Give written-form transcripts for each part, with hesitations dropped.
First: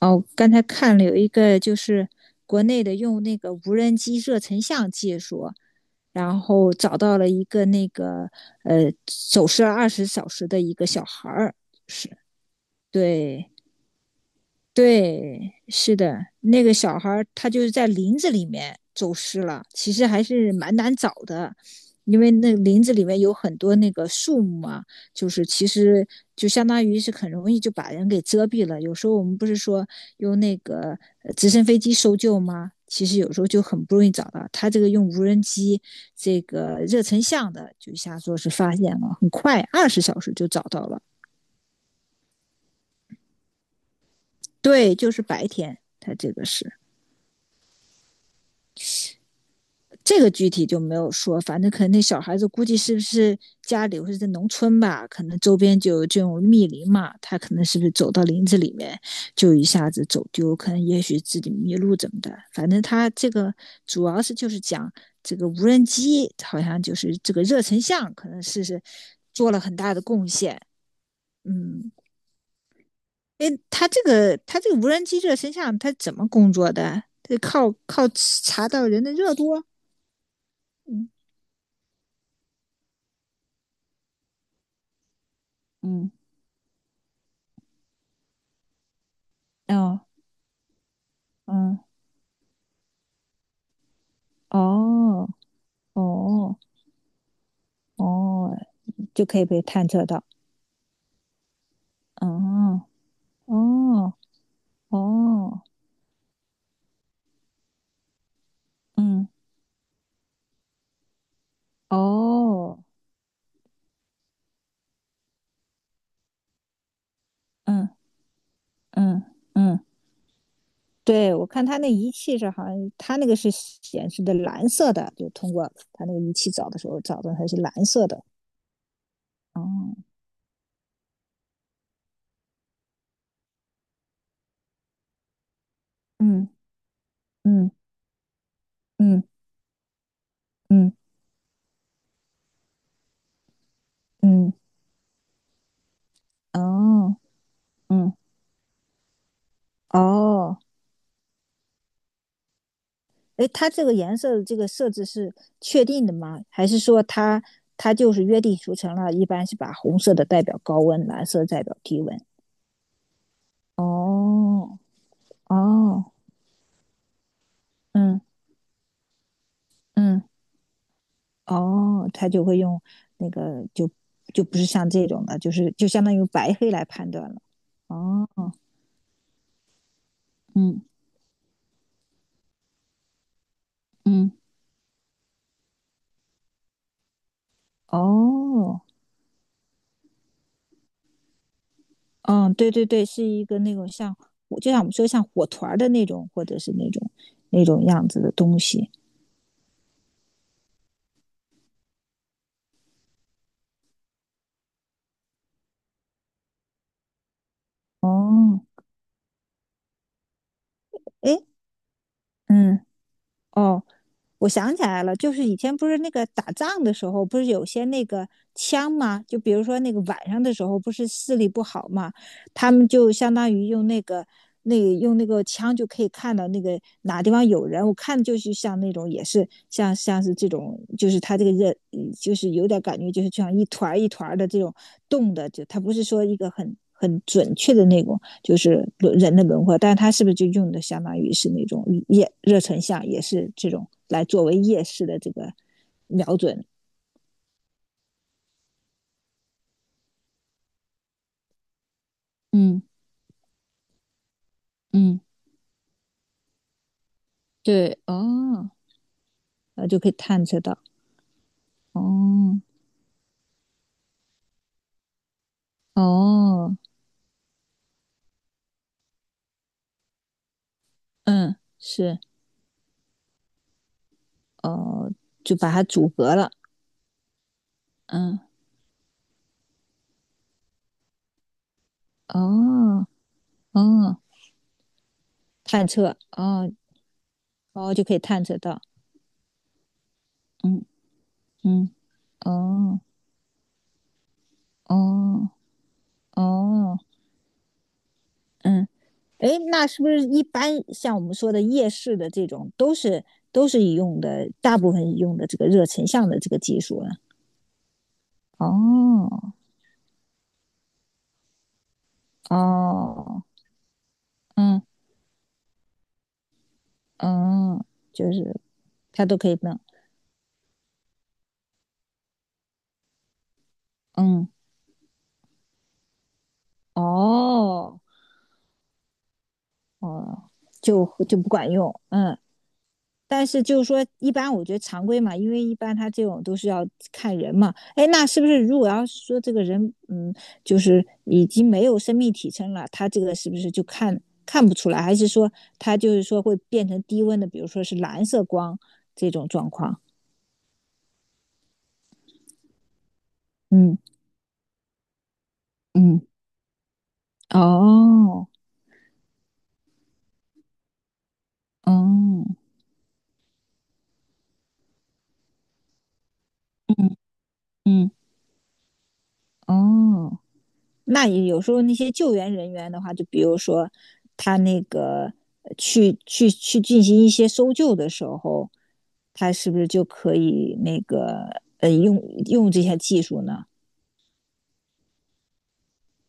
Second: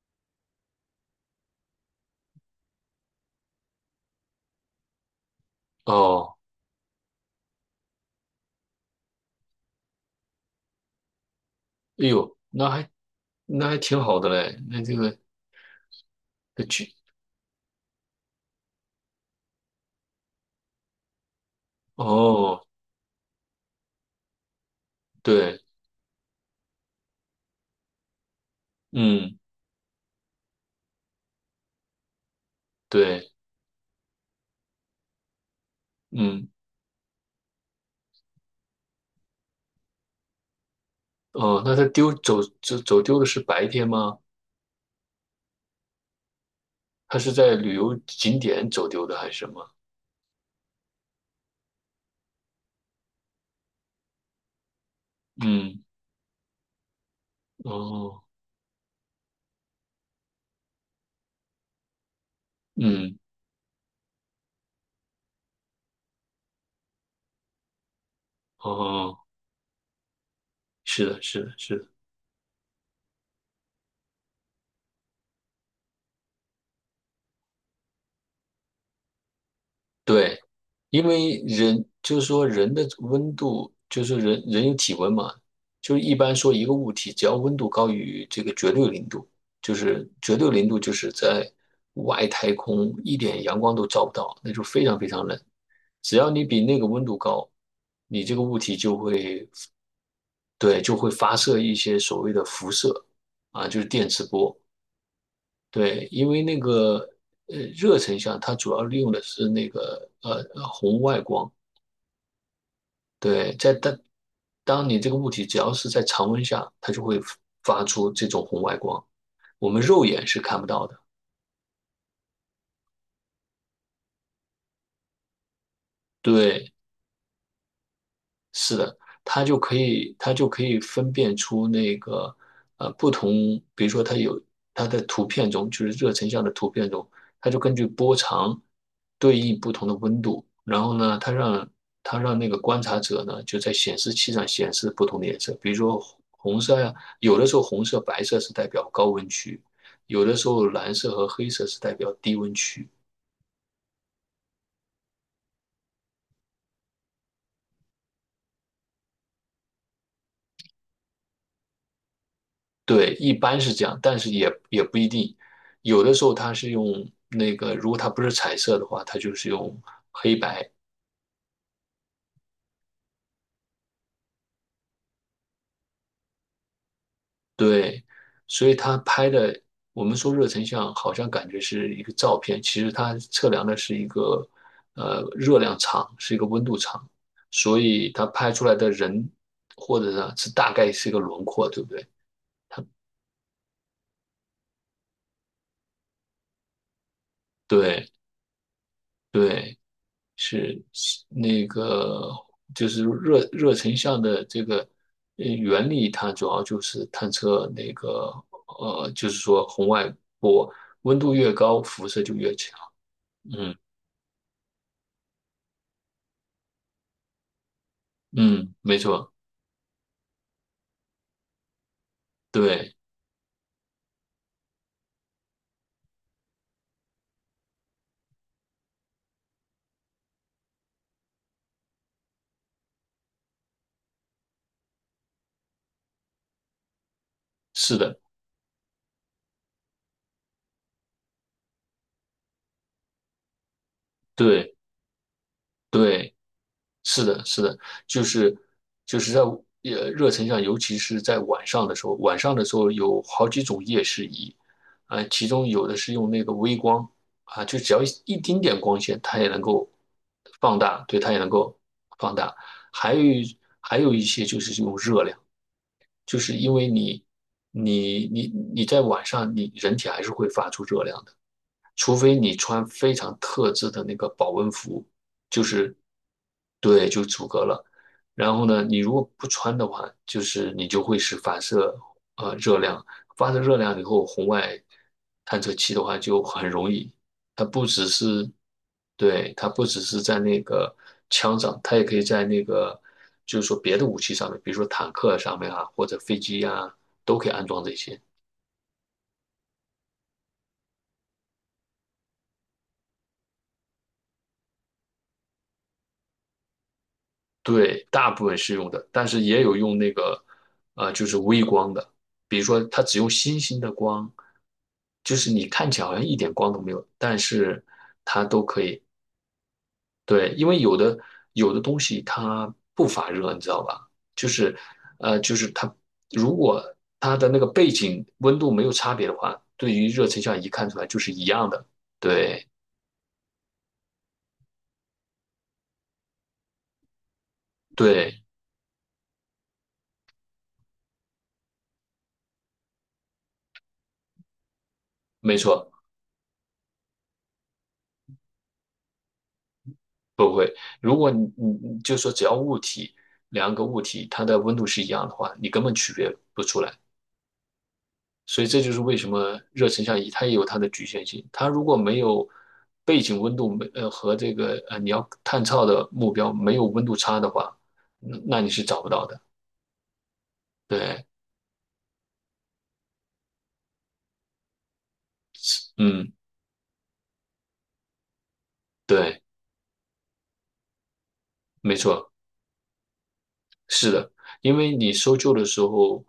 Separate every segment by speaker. Speaker 1: 哦，我刚才看了有一个就是国内的用那个无人机热成像技术，
Speaker 2: 哦，
Speaker 1: 然后找到了一个那个呃走失了二十小时的一个小孩儿，
Speaker 2: 哎
Speaker 1: 是
Speaker 2: 呦，那还
Speaker 1: 对，
Speaker 2: 那还挺好的嘞。那这个
Speaker 1: 对，是的，那
Speaker 2: 这
Speaker 1: 个
Speaker 2: 去，
Speaker 1: 小孩儿他就是在林子里面走失了，其实还是蛮难找的，因为那
Speaker 2: 哦，
Speaker 1: 林子里面有很多那个树木啊，就是
Speaker 2: 对，
Speaker 1: 其实就相当于是很容易就把人给遮蔽了。有时候我们
Speaker 2: 嗯，
Speaker 1: 不是说用那个直升飞机搜救吗？其实有
Speaker 2: 对，
Speaker 1: 时候就很不容易找到。他这个用无人机这
Speaker 2: 嗯，
Speaker 1: 个热成像的，就一下说是发现了，很快二十小时就找到了。
Speaker 2: 哦，那他丢走丢的是白天吗？
Speaker 1: 对，就是白天，他这个是。
Speaker 2: 他是在旅游景点走丢的还是什么？
Speaker 1: 这个具体就没有说，反正可能那小孩子估计是不是家里或者在农村吧，可能周边
Speaker 2: 嗯，
Speaker 1: 就有这种密林嘛，他可能是不是走
Speaker 2: 哦，
Speaker 1: 到林子里面就一下子走丢，可能也许自己迷路怎么的，反正他
Speaker 2: 嗯，
Speaker 1: 这个主要是就是讲这个无人机好像就是这个热成像可能是
Speaker 2: 哦，
Speaker 1: 做了很大的贡献，
Speaker 2: 是的，是的，是的。
Speaker 1: 嗯，诶，他这个无人机热成像他怎么工作的？他靠查到人的热度啊，
Speaker 2: 对，因
Speaker 1: 嗯
Speaker 2: 为人就是说人的温度，就是人有体温嘛，就是
Speaker 1: 嗯
Speaker 2: 一般说一个物体只要温度高于这个绝对零度，就
Speaker 1: 哦。
Speaker 2: 是绝对零度就是在
Speaker 1: 嗯，
Speaker 2: 外太空一点阳光都照不到，那就非常非常
Speaker 1: 哦，
Speaker 2: 冷。只要你
Speaker 1: 哦，
Speaker 2: 比那个温度高，你这个
Speaker 1: 哦，
Speaker 2: 物体就
Speaker 1: 就可以
Speaker 2: 会，
Speaker 1: 被探测到。
Speaker 2: 对，就会发射一些所谓的辐
Speaker 1: 嗯，
Speaker 2: 射啊，就是电
Speaker 1: 哦，
Speaker 2: 磁波。
Speaker 1: 哦，
Speaker 2: 对，因为那个热成像，它主要利用的
Speaker 1: 嗯，
Speaker 2: 是那个红外光。
Speaker 1: 哦，
Speaker 2: 对，在当当你这个物体只要是在常温下，它就会发
Speaker 1: 嗯
Speaker 2: 出这种红外光，
Speaker 1: 嗯
Speaker 2: 我们
Speaker 1: 嗯，
Speaker 2: 肉眼是看不到的。
Speaker 1: 对，我看他那仪器是好像，他那个是显示的蓝色的，就通过他那个仪器找
Speaker 2: 对，
Speaker 1: 的时候找的它是蓝色的。
Speaker 2: 是的，它就可
Speaker 1: 哦，
Speaker 2: 以，它就可以分辨出那个不同，比如说它有它的图片中，就是热成像
Speaker 1: 嗯
Speaker 2: 的图片中，它就
Speaker 1: 嗯
Speaker 2: 根据波长
Speaker 1: 嗯
Speaker 2: 对应不同的温度，然
Speaker 1: 嗯
Speaker 2: 后呢，它让它让那个观察者呢就在显示器上
Speaker 1: 嗯
Speaker 2: 显示不同的颜色，比如说红
Speaker 1: 嗯，
Speaker 2: 色呀，
Speaker 1: 哦，
Speaker 2: 有的时候红色、
Speaker 1: 嗯
Speaker 2: 白色是代表高温区，有的时
Speaker 1: 哦。
Speaker 2: 候蓝色和黑色是代表低温区，
Speaker 1: 哎，它这个颜色的这个设置是确定的吗？还是说它就是约定俗成了？一般是把红色的代表高温，蓝色代表低温。
Speaker 2: 对，一般是这样，但是也
Speaker 1: 哦
Speaker 2: 也不一定，有的
Speaker 1: 哦，
Speaker 2: 时候它是用那个，如果它
Speaker 1: 嗯
Speaker 2: 不是彩色的话，它就是用
Speaker 1: 嗯，
Speaker 2: 黑白。
Speaker 1: 哦，它就会用那个就就不是像这种的，就是就相当于白黑来判断了。
Speaker 2: 对，
Speaker 1: 哦，
Speaker 2: 所以它拍的，我们说热成
Speaker 1: 嗯
Speaker 2: 像，好像感觉是一个照片，其实它测量的是一
Speaker 1: 嗯，
Speaker 2: 个热量场，是一个温度场，所以它拍出来
Speaker 1: 哦，
Speaker 2: 的人或者呢是大概是一个轮廓，对不对？
Speaker 1: 嗯，对对对，是一个那种像就像我们说像火团儿的那种，或者是那种那种样
Speaker 2: 对
Speaker 1: 子的东西。
Speaker 2: 对。是是那个就是热热成像的这个原理，它主要就是探测那个，
Speaker 1: 哦，
Speaker 2: 就是说红外波温度
Speaker 1: 哎，
Speaker 2: 越高，辐射就越强。
Speaker 1: 嗯，
Speaker 2: 嗯
Speaker 1: 哦，我想起来了，就是以前不是那个打仗的时候，不是有些那个
Speaker 2: 嗯，
Speaker 1: 枪
Speaker 2: 没
Speaker 1: 吗？
Speaker 2: 错，
Speaker 1: 就比如说那个晚上的时候，不是视力不好嘛，他们
Speaker 2: 对，
Speaker 1: 就相当于用那个那个用那个枪就可以看到那个哪地方有人。我看就是像那种也是像是这种，就是他这个人嗯就是有点感觉，就是像一团儿一团儿的这种动的，就他不是说一个很准确的
Speaker 2: 是
Speaker 1: 那
Speaker 2: 的，
Speaker 1: 种，就是人的轮廓，但是它是不是就用的相当于是那种夜热成像，也是这种来作为
Speaker 2: 对
Speaker 1: 夜视的这个
Speaker 2: 对。
Speaker 1: 瞄准？
Speaker 2: 是的，是的，就是就是在热成像，尤其是在晚上的时候，晚上的时
Speaker 1: 嗯
Speaker 2: 候有好几种夜视仪，啊、
Speaker 1: 嗯，
Speaker 2: 其中有的是用那个微光啊，就只
Speaker 1: 对
Speaker 2: 要一丁
Speaker 1: 哦，
Speaker 2: 点光线，它也能
Speaker 1: 那
Speaker 2: 够
Speaker 1: 就可以探测
Speaker 2: 放
Speaker 1: 到
Speaker 2: 大，对，它也能够放大。
Speaker 1: 哦
Speaker 2: 还有一些就是用热量，就是因
Speaker 1: 哦，
Speaker 2: 为你你在晚上，你人体还是会发出热量的。
Speaker 1: 嗯
Speaker 2: 除
Speaker 1: 是
Speaker 2: 非你穿非常特制的那个保温服，
Speaker 1: 哦，就
Speaker 2: 就
Speaker 1: 把它
Speaker 2: 是
Speaker 1: 阻隔了，
Speaker 2: 对，就阻隔了。
Speaker 1: 嗯
Speaker 2: 然后呢，你如果不穿的话，就是你就会是反射热量，
Speaker 1: 哦
Speaker 2: 发射热量以
Speaker 1: 哦
Speaker 2: 后，红外探测
Speaker 1: 探
Speaker 2: 器的
Speaker 1: 测
Speaker 2: 话就很
Speaker 1: 哦
Speaker 2: 容易，它不
Speaker 1: 哦就
Speaker 2: 只
Speaker 1: 可以探
Speaker 2: 是
Speaker 1: 测到，
Speaker 2: 对，它不只是在那
Speaker 1: 嗯
Speaker 2: 个枪上，
Speaker 1: 嗯
Speaker 2: 它也可以在那个
Speaker 1: 哦
Speaker 2: 就是说别的武器上面，比如说坦克
Speaker 1: 哦
Speaker 2: 上面啊，或者飞机啊，
Speaker 1: 哦
Speaker 2: 都可以安装这些。
Speaker 1: 嗯。哎，那是不是一般像我们说的夜视的这种，都是都是用的，大部分用的这个热成像的这个技术呢？
Speaker 2: 对，大部分是用的，但
Speaker 1: 哦
Speaker 2: 是也有用那个，呃，就是微光的，比如说它只用
Speaker 1: 哦，
Speaker 2: 星星的光，
Speaker 1: 嗯
Speaker 2: 就是你看起来好像一点光都没有，但是
Speaker 1: 嗯，就
Speaker 2: 它
Speaker 1: 是
Speaker 2: 都可以。
Speaker 1: 它都可以弄，
Speaker 2: 对，因为有的东西它不发热，你知道吧？就
Speaker 1: 嗯
Speaker 2: 是，就是它如果它的那个背
Speaker 1: 哦
Speaker 2: 景温度没有差别的话，对于热成
Speaker 1: 哦，
Speaker 2: 像仪看出
Speaker 1: 就
Speaker 2: 来就是
Speaker 1: 就
Speaker 2: 一
Speaker 1: 不
Speaker 2: 样
Speaker 1: 管
Speaker 2: 的。
Speaker 1: 用，嗯
Speaker 2: 对
Speaker 1: 但是就是说，一般我觉得常规嘛，因为一般他这种都是要看人嘛。哎，那是
Speaker 2: 对，
Speaker 1: 不是如果要是说这个人，嗯，就是已经没有生命体征了，他这个是不是就看看不出来？还是说
Speaker 2: 没错。
Speaker 1: 他就是说会变成低温的，比如说是蓝色光这种状况？
Speaker 2: 不会，如果你你就说只要物体两个
Speaker 1: 嗯
Speaker 2: 物体它的温度是一样的话，你根本区
Speaker 1: 嗯，
Speaker 2: 别不出来。
Speaker 1: 哦，
Speaker 2: 所以这就是为什么热成像仪它也有它的局限性。它如果没
Speaker 1: 哦，
Speaker 2: 有背景温度没和这个你要探测的目标没有温度
Speaker 1: 嗯
Speaker 2: 差的话，
Speaker 1: 嗯
Speaker 2: 那你是找不到的。
Speaker 1: 哦。
Speaker 2: 对，
Speaker 1: 那有时候那些救援人员的话，就比如说他那个呃去
Speaker 2: 嗯，
Speaker 1: 去去进行一些搜救的时候，
Speaker 2: 对，
Speaker 1: 他是不是就可以那个
Speaker 2: 没
Speaker 1: 用
Speaker 2: 错，
Speaker 1: 用这些技术呢？
Speaker 2: 是的，因为你搜救的时候，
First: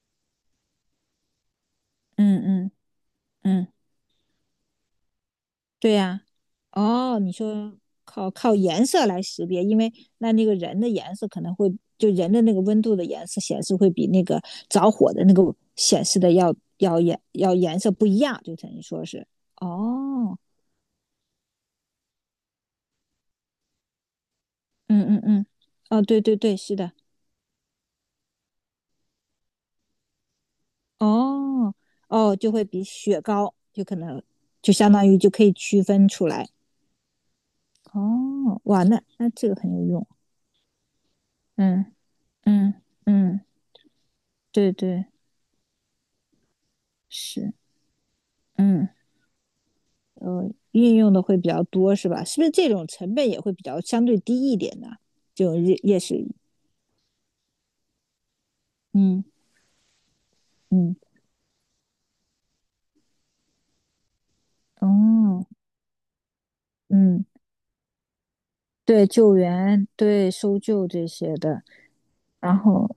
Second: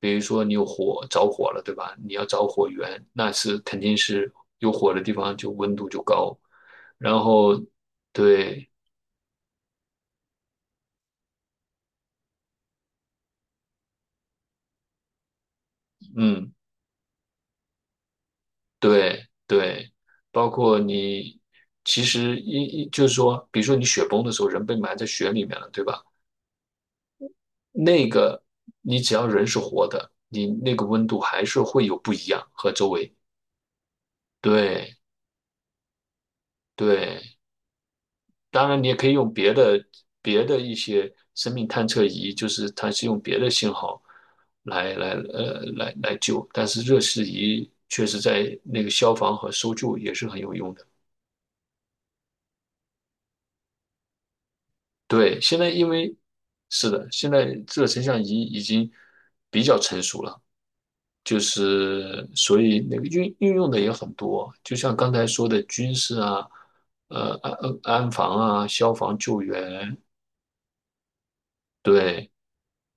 Speaker 2: 比如说你有火着火了，对吧？你要
Speaker 1: 嗯
Speaker 2: 找火
Speaker 1: 嗯
Speaker 2: 源，那是
Speaker 1: 嗯，
Speaker 2: 肯定是有火的地方就温度
Speaker 1: 对
Speaker 2: 就
Speaker 1: 呀、
Speaker 2: 高，
Speaker 1: 哦，
Speaker 2: 然
Speaker 1: 你
Speaker 2: 后
Speaker 1: 说靠靠
Speaker 2: 对，
Speaker 1: 颜色来识别，因为那那个人的颜色可能会就人的那个温度的颜色显示会比那个着火的那个显示的
Speaker 2: 嗯，
Speaker 1: 要颜色不一样，就等于说
Speaker 2: 对
Speaker 1: 是
Speaker 2: 对，
Speaker 1: 哦。
Speaker 2: 包括你其实就是说，比如说你雪崩的时候，人被埋在
Speaker 1: 嗯嗯
Speaker 2: 雪里
Speaker 1: 嗯，
Speaker 2: 面了，对吧？
Speaker 1: 哦，对对对，是的，
Speaker 2: 那个你只要人是活的，你那个温度还是
Speaker 1: 哦
Speaker 2: 会有不一
Speaker 1: 哦，
Speaker 2: 样
Speaker 1: 就会
Speaker 2: 和
Speaker 1: 比
Speaker 2: 周围。
Speaker 1: 雪糕就可能就相
Speaker 2: 对
Speaker 1: 当于就可以区分出来。
Speaker 2: 对，
Speaker 1: 哦，
Speaker 2: 当然
Speaker 1: 哇，
Speaker 2: 你也
Speaker 1: 那
Speaker 2: 可以
Speaker 1: 那
Speaker 2: 用
Speaker 1: 这
Speaker 2: 别
Speaker 1: 个很
Speaker 2: 的
Speaker 1: 有用。
Speaker 2: 别的一些生命探
Speaker 1: 嗯
Speaker 2: 测仪，就是
Speaker 1: 嗯
Speaker 2: 它是用别
Speaker 1: 嗯，
Speaker 2: 的信号
Speaker 1: 对
Speaker 2: 来
Speaker 1: 对
Speaker 2: 来来救，但是热释
Speaker 1: 是，
Speaker 2: 仪确实在那
Speaker 1: 嗯，
Speaker 2: 个消防和搜救也是很有用的。
Speaker 1: 运用的会比较多是吧？是不是这种成本也会比较相对低一点呢？
Speaker 2: 对，
Speaker 1: 就
Speaker 2: 现在
Speaker 1: 夜
Speaker 2: 因
Speaker 1: 夜
Speaker 2: 为
Speaker 1: 市，
Speaker 2: 是的，现在这个成像仪已经
Speaker 1: 嗯
Speaker 2: 比较成熟了，
Speaker 1: 嗯
Speaker 2: 就是所以那个运用的也很多，就像刚才
Speaker 1: 哦
Speaker 2: 说的军事啊，
Speaker 1: 嗯，
Speaker 2: 呃安防啊，消
Speaker 1: 对
Speaker 2: 防
Speaker 1: 救
Speaker 2: 救
Speaker 1: 援
Speaker 2: 援，
Speaker 1: 对搜救这些的，
Speaker 2: 对，
Speaker 1: 然后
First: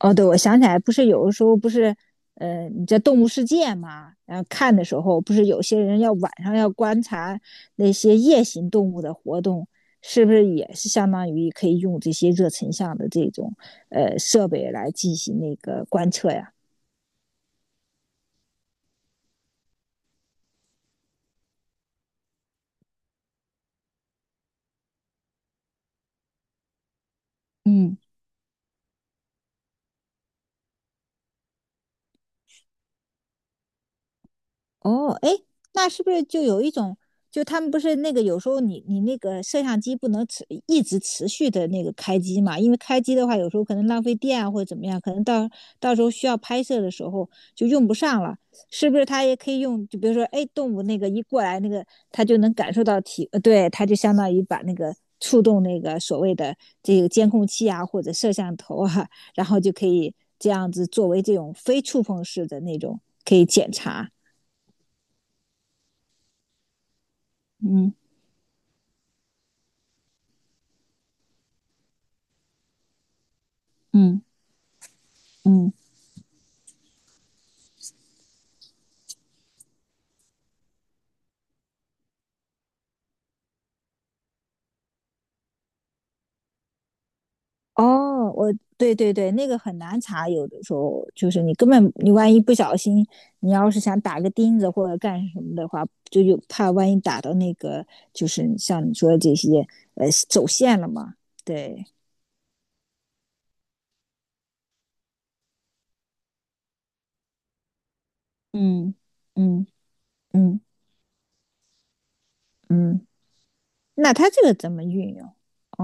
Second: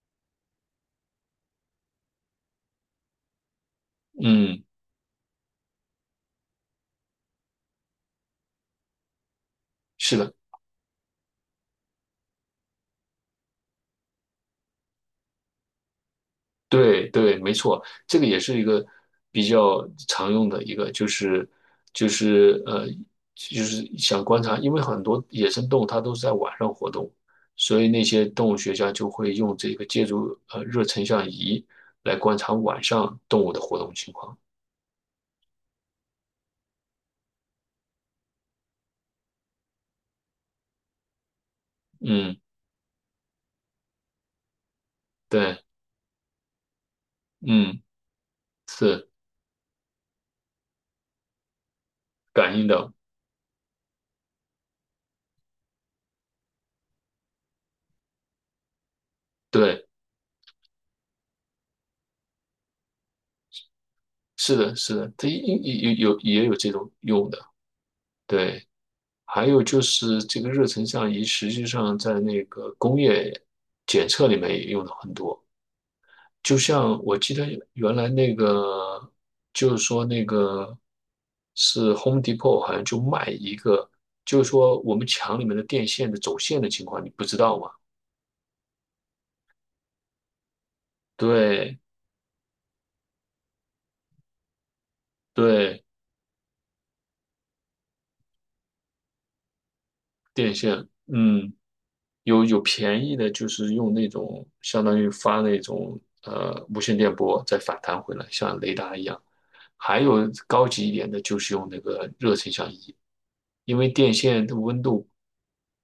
Speaker 1: 哦，对，我想起来，不是有的时候不是，呃，你在动物世界嘛，然后
Speaker 2: 嗯，
Speaker 1: 看的时候，不是有些人要晚上要观察那些夜行动物的活动，
Speaker 2: 是
Speaker 1: 是不
Speaker 2: 的，
Speaker 1: 是也是相当于可以用这些热成像的这种设备来进行那个观测呀？
Speaker 2: 对对，没错，这个也是一个比较常用的一个，就是就是，就是想观察，因为很多野生动物它都是在晚上活动，所以
Speaker 1: 嗯，
Speaker 2: 那些动物学家就会用这个借助热成像仪来观察晚上动物的活动情况。
Speaker 1: 哦，哎，那是不是就有一种，就他们不是那个有时候你那个摄像机不能一直持续的那个开
Speaker 2: 嗯，
Speaker 1: 机嘛？因为开机的话，有时候可能浪费电啊或者怎么样，可能到
Speaker 2: 对，
Speaker 1: 到时候需要拍摄的时候就
Speaker 2: 嗯，
Speaker 1: 用不上了，是不是？
Speaker 2: 是
Speaker 1: 它也可以用，就比如说，哎，动物那个一过来，那个它就能
Speaker 2: 感应
Speaker 1: 感受
Speaker 2: 的，
Speaker 1: 到体，呃，对，它就相当于把那个触动那个所谓的这个监控器啊或者摄像头啊，然后就可
Speaker 2: 对，
Speaker 1: 以这样子作为这种非触碰式的那种可以检查，
Speaker 2: 是的，是的，它有也有这种用的，
Speaker 1: 嗯。
Speaker 2: 对。还有就是这个热成像仪，实际上在那个工业检
Speaker 1: 嗯
Speaker 2: 测里面也用的很多。
Speaker 1: 嗯，
Speaker 2: 就像我记得原来那个，就是说那个是 Home Depot 好像就卖一个，就是说我们墙里面的电线的走线的情况，你不知道吗？
Speaker 1: 哦，我对对对，那个很难查，有的时候就是你根
Speaker 2: 对
Speaker 1: 本你万一不小心，你要是想打个钉子或者干什么的
Speaker 2: 对，
Speaker 1: 话，就有怕万一打到那个就是像你说的这些走
Speaker 2: 电
Speaker 1: 线
Speaker 2: 线，
Speaker 1: 了嘛。
Speaker 2: 嗯。
Speaker 1: 对，
Speaker 2: 有有便宜的，就是用那种相当于发那种无线电波再反弹回来，像雷
Speaker 1: 嗯
Speaker 2: 达一样。
Speaker 1: 嗯
Speaker 2: 还有
Speaker 1: 嗯
Speaker 2: 高级一点的，就是用那个热成像仪，
Speaker 1: 嗯，
Speaker 2: 因为电
Speaker 1: 那它这
Speaker 2: 线
Speaker 1: 个
Speaker 2: 的
Speaker 1: 怎
Speaker 2: 温
Speaker 1: 么
Speaker 2: 度，
Speaker 1: 运用？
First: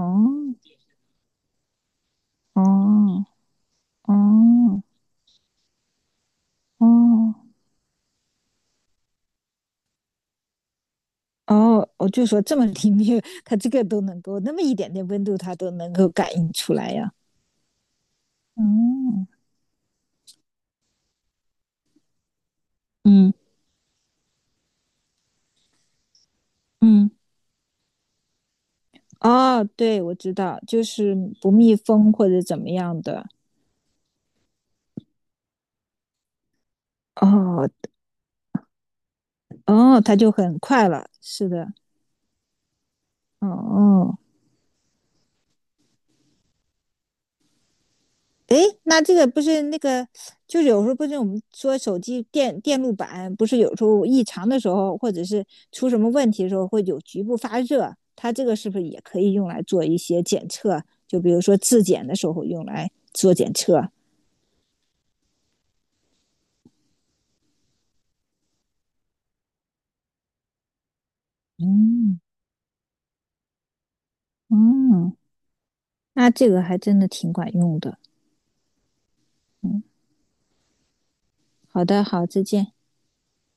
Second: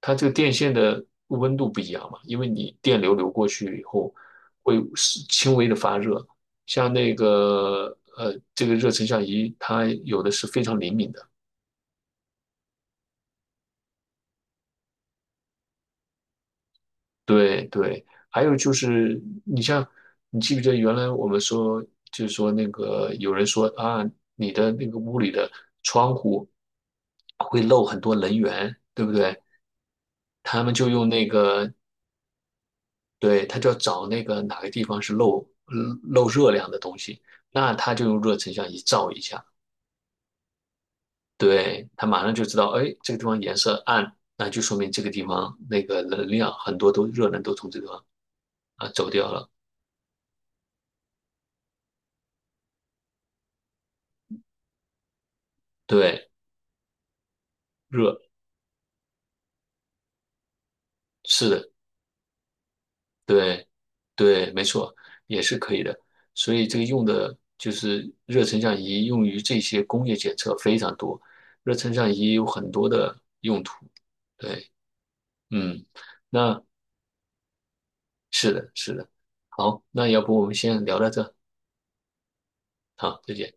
Speaker 2: 它这个电线的温度不一样嘛，因为你电流
Speaker 1: 哦
Speaker 2: 流过去以后会
Speaker 1: 哦
Speaker 2: 是轻微的发热，像那
Speaker 1: 哦
Speaker 2: 个这个热成像仪，它有的是非常灵敏的。
Speaker 1: 哦，我就说这么灵敏，它这个都能够那么一点点温度，它都能够感应出来呀。
Speaker 2: 对对，还有就是，
Speaker 1: 哦
Speaker 2: 你像，你记不记得原来我们说，就是说那个有
Speaker 1: 嗯
Speaker 2: 人说啊，你的那个屋里的窗户
Speaker 1: 嗯，
Speaker 2: 会漏很多能源，对不对？
Speaker 1: 哦，对，我知道，
Speaker 2: 他们
Speaker 1: 就
Speaker 2: 就用
Speaker 1: 是
Speaker 2: 那
Speaker 1: 不
Speaker 2: 个，
Speaker 1: 密封或者怎么样的。
Speaker 2: 对，他就要找那个哪个地方是漏漏热量的东西，
Speaker 1: 哦
Speaker 2: 那他就用热成像仪照一下，
Speaker 1: 哦，它就很快了，是的。
Speaker 2: 对，他马上就知道，哎，这个地方
Speaker 1: 哦
Speaker 2: 颜色暗，
Speaker 1: 哦，
Speaker 2: 那就说明这个地方那个能量很多都热能都从这个地方
Speaker 1: 诶，
Speaker 2: 啊
Speaker 1: 那
Speaker 2: 走
Speaker 1: 这个
Speaker 2: 掉
Speaker 1: 不
Speaker 2: 了，
Speaker 1: 是那个，就是有时候不是我们说手机电路板不是有时候异常的时候，或者是出什么
Speaker 2: 对，
Speaker 1: 问题的时候会有局部发热，
Speaker 2: 热。
Speaker 1: 它这个是不是也可以用来做一些检测？就比如
Speaker 2: 是
Speaker 1: 说
Speaker 2: 的，
Speaker 1: 质检的时候用来做检
Speaker 2: 对，
Speaker 1: 测。
Speaker 2: 对，没错，也是可以的。所以这个用的就是热成像仪，用于这些工业检测非常多。热成像
Speaker 1: 嗯
Speaker 2: 仪有很多的用途。对，
Speaker 1: 嗯，
Speaker 2: 嗯，
Speaker 1: 那这个
Speaker 2: 那
Speaker 1: 还真的挺管用的。
Speaker 2: 是的，是的。好，
Speaker 1: 嗯。
Speaker 2: 那要不我们先聊到这，
Speaker 1: 好的，好，再见。
Speaker 2: 好，再见。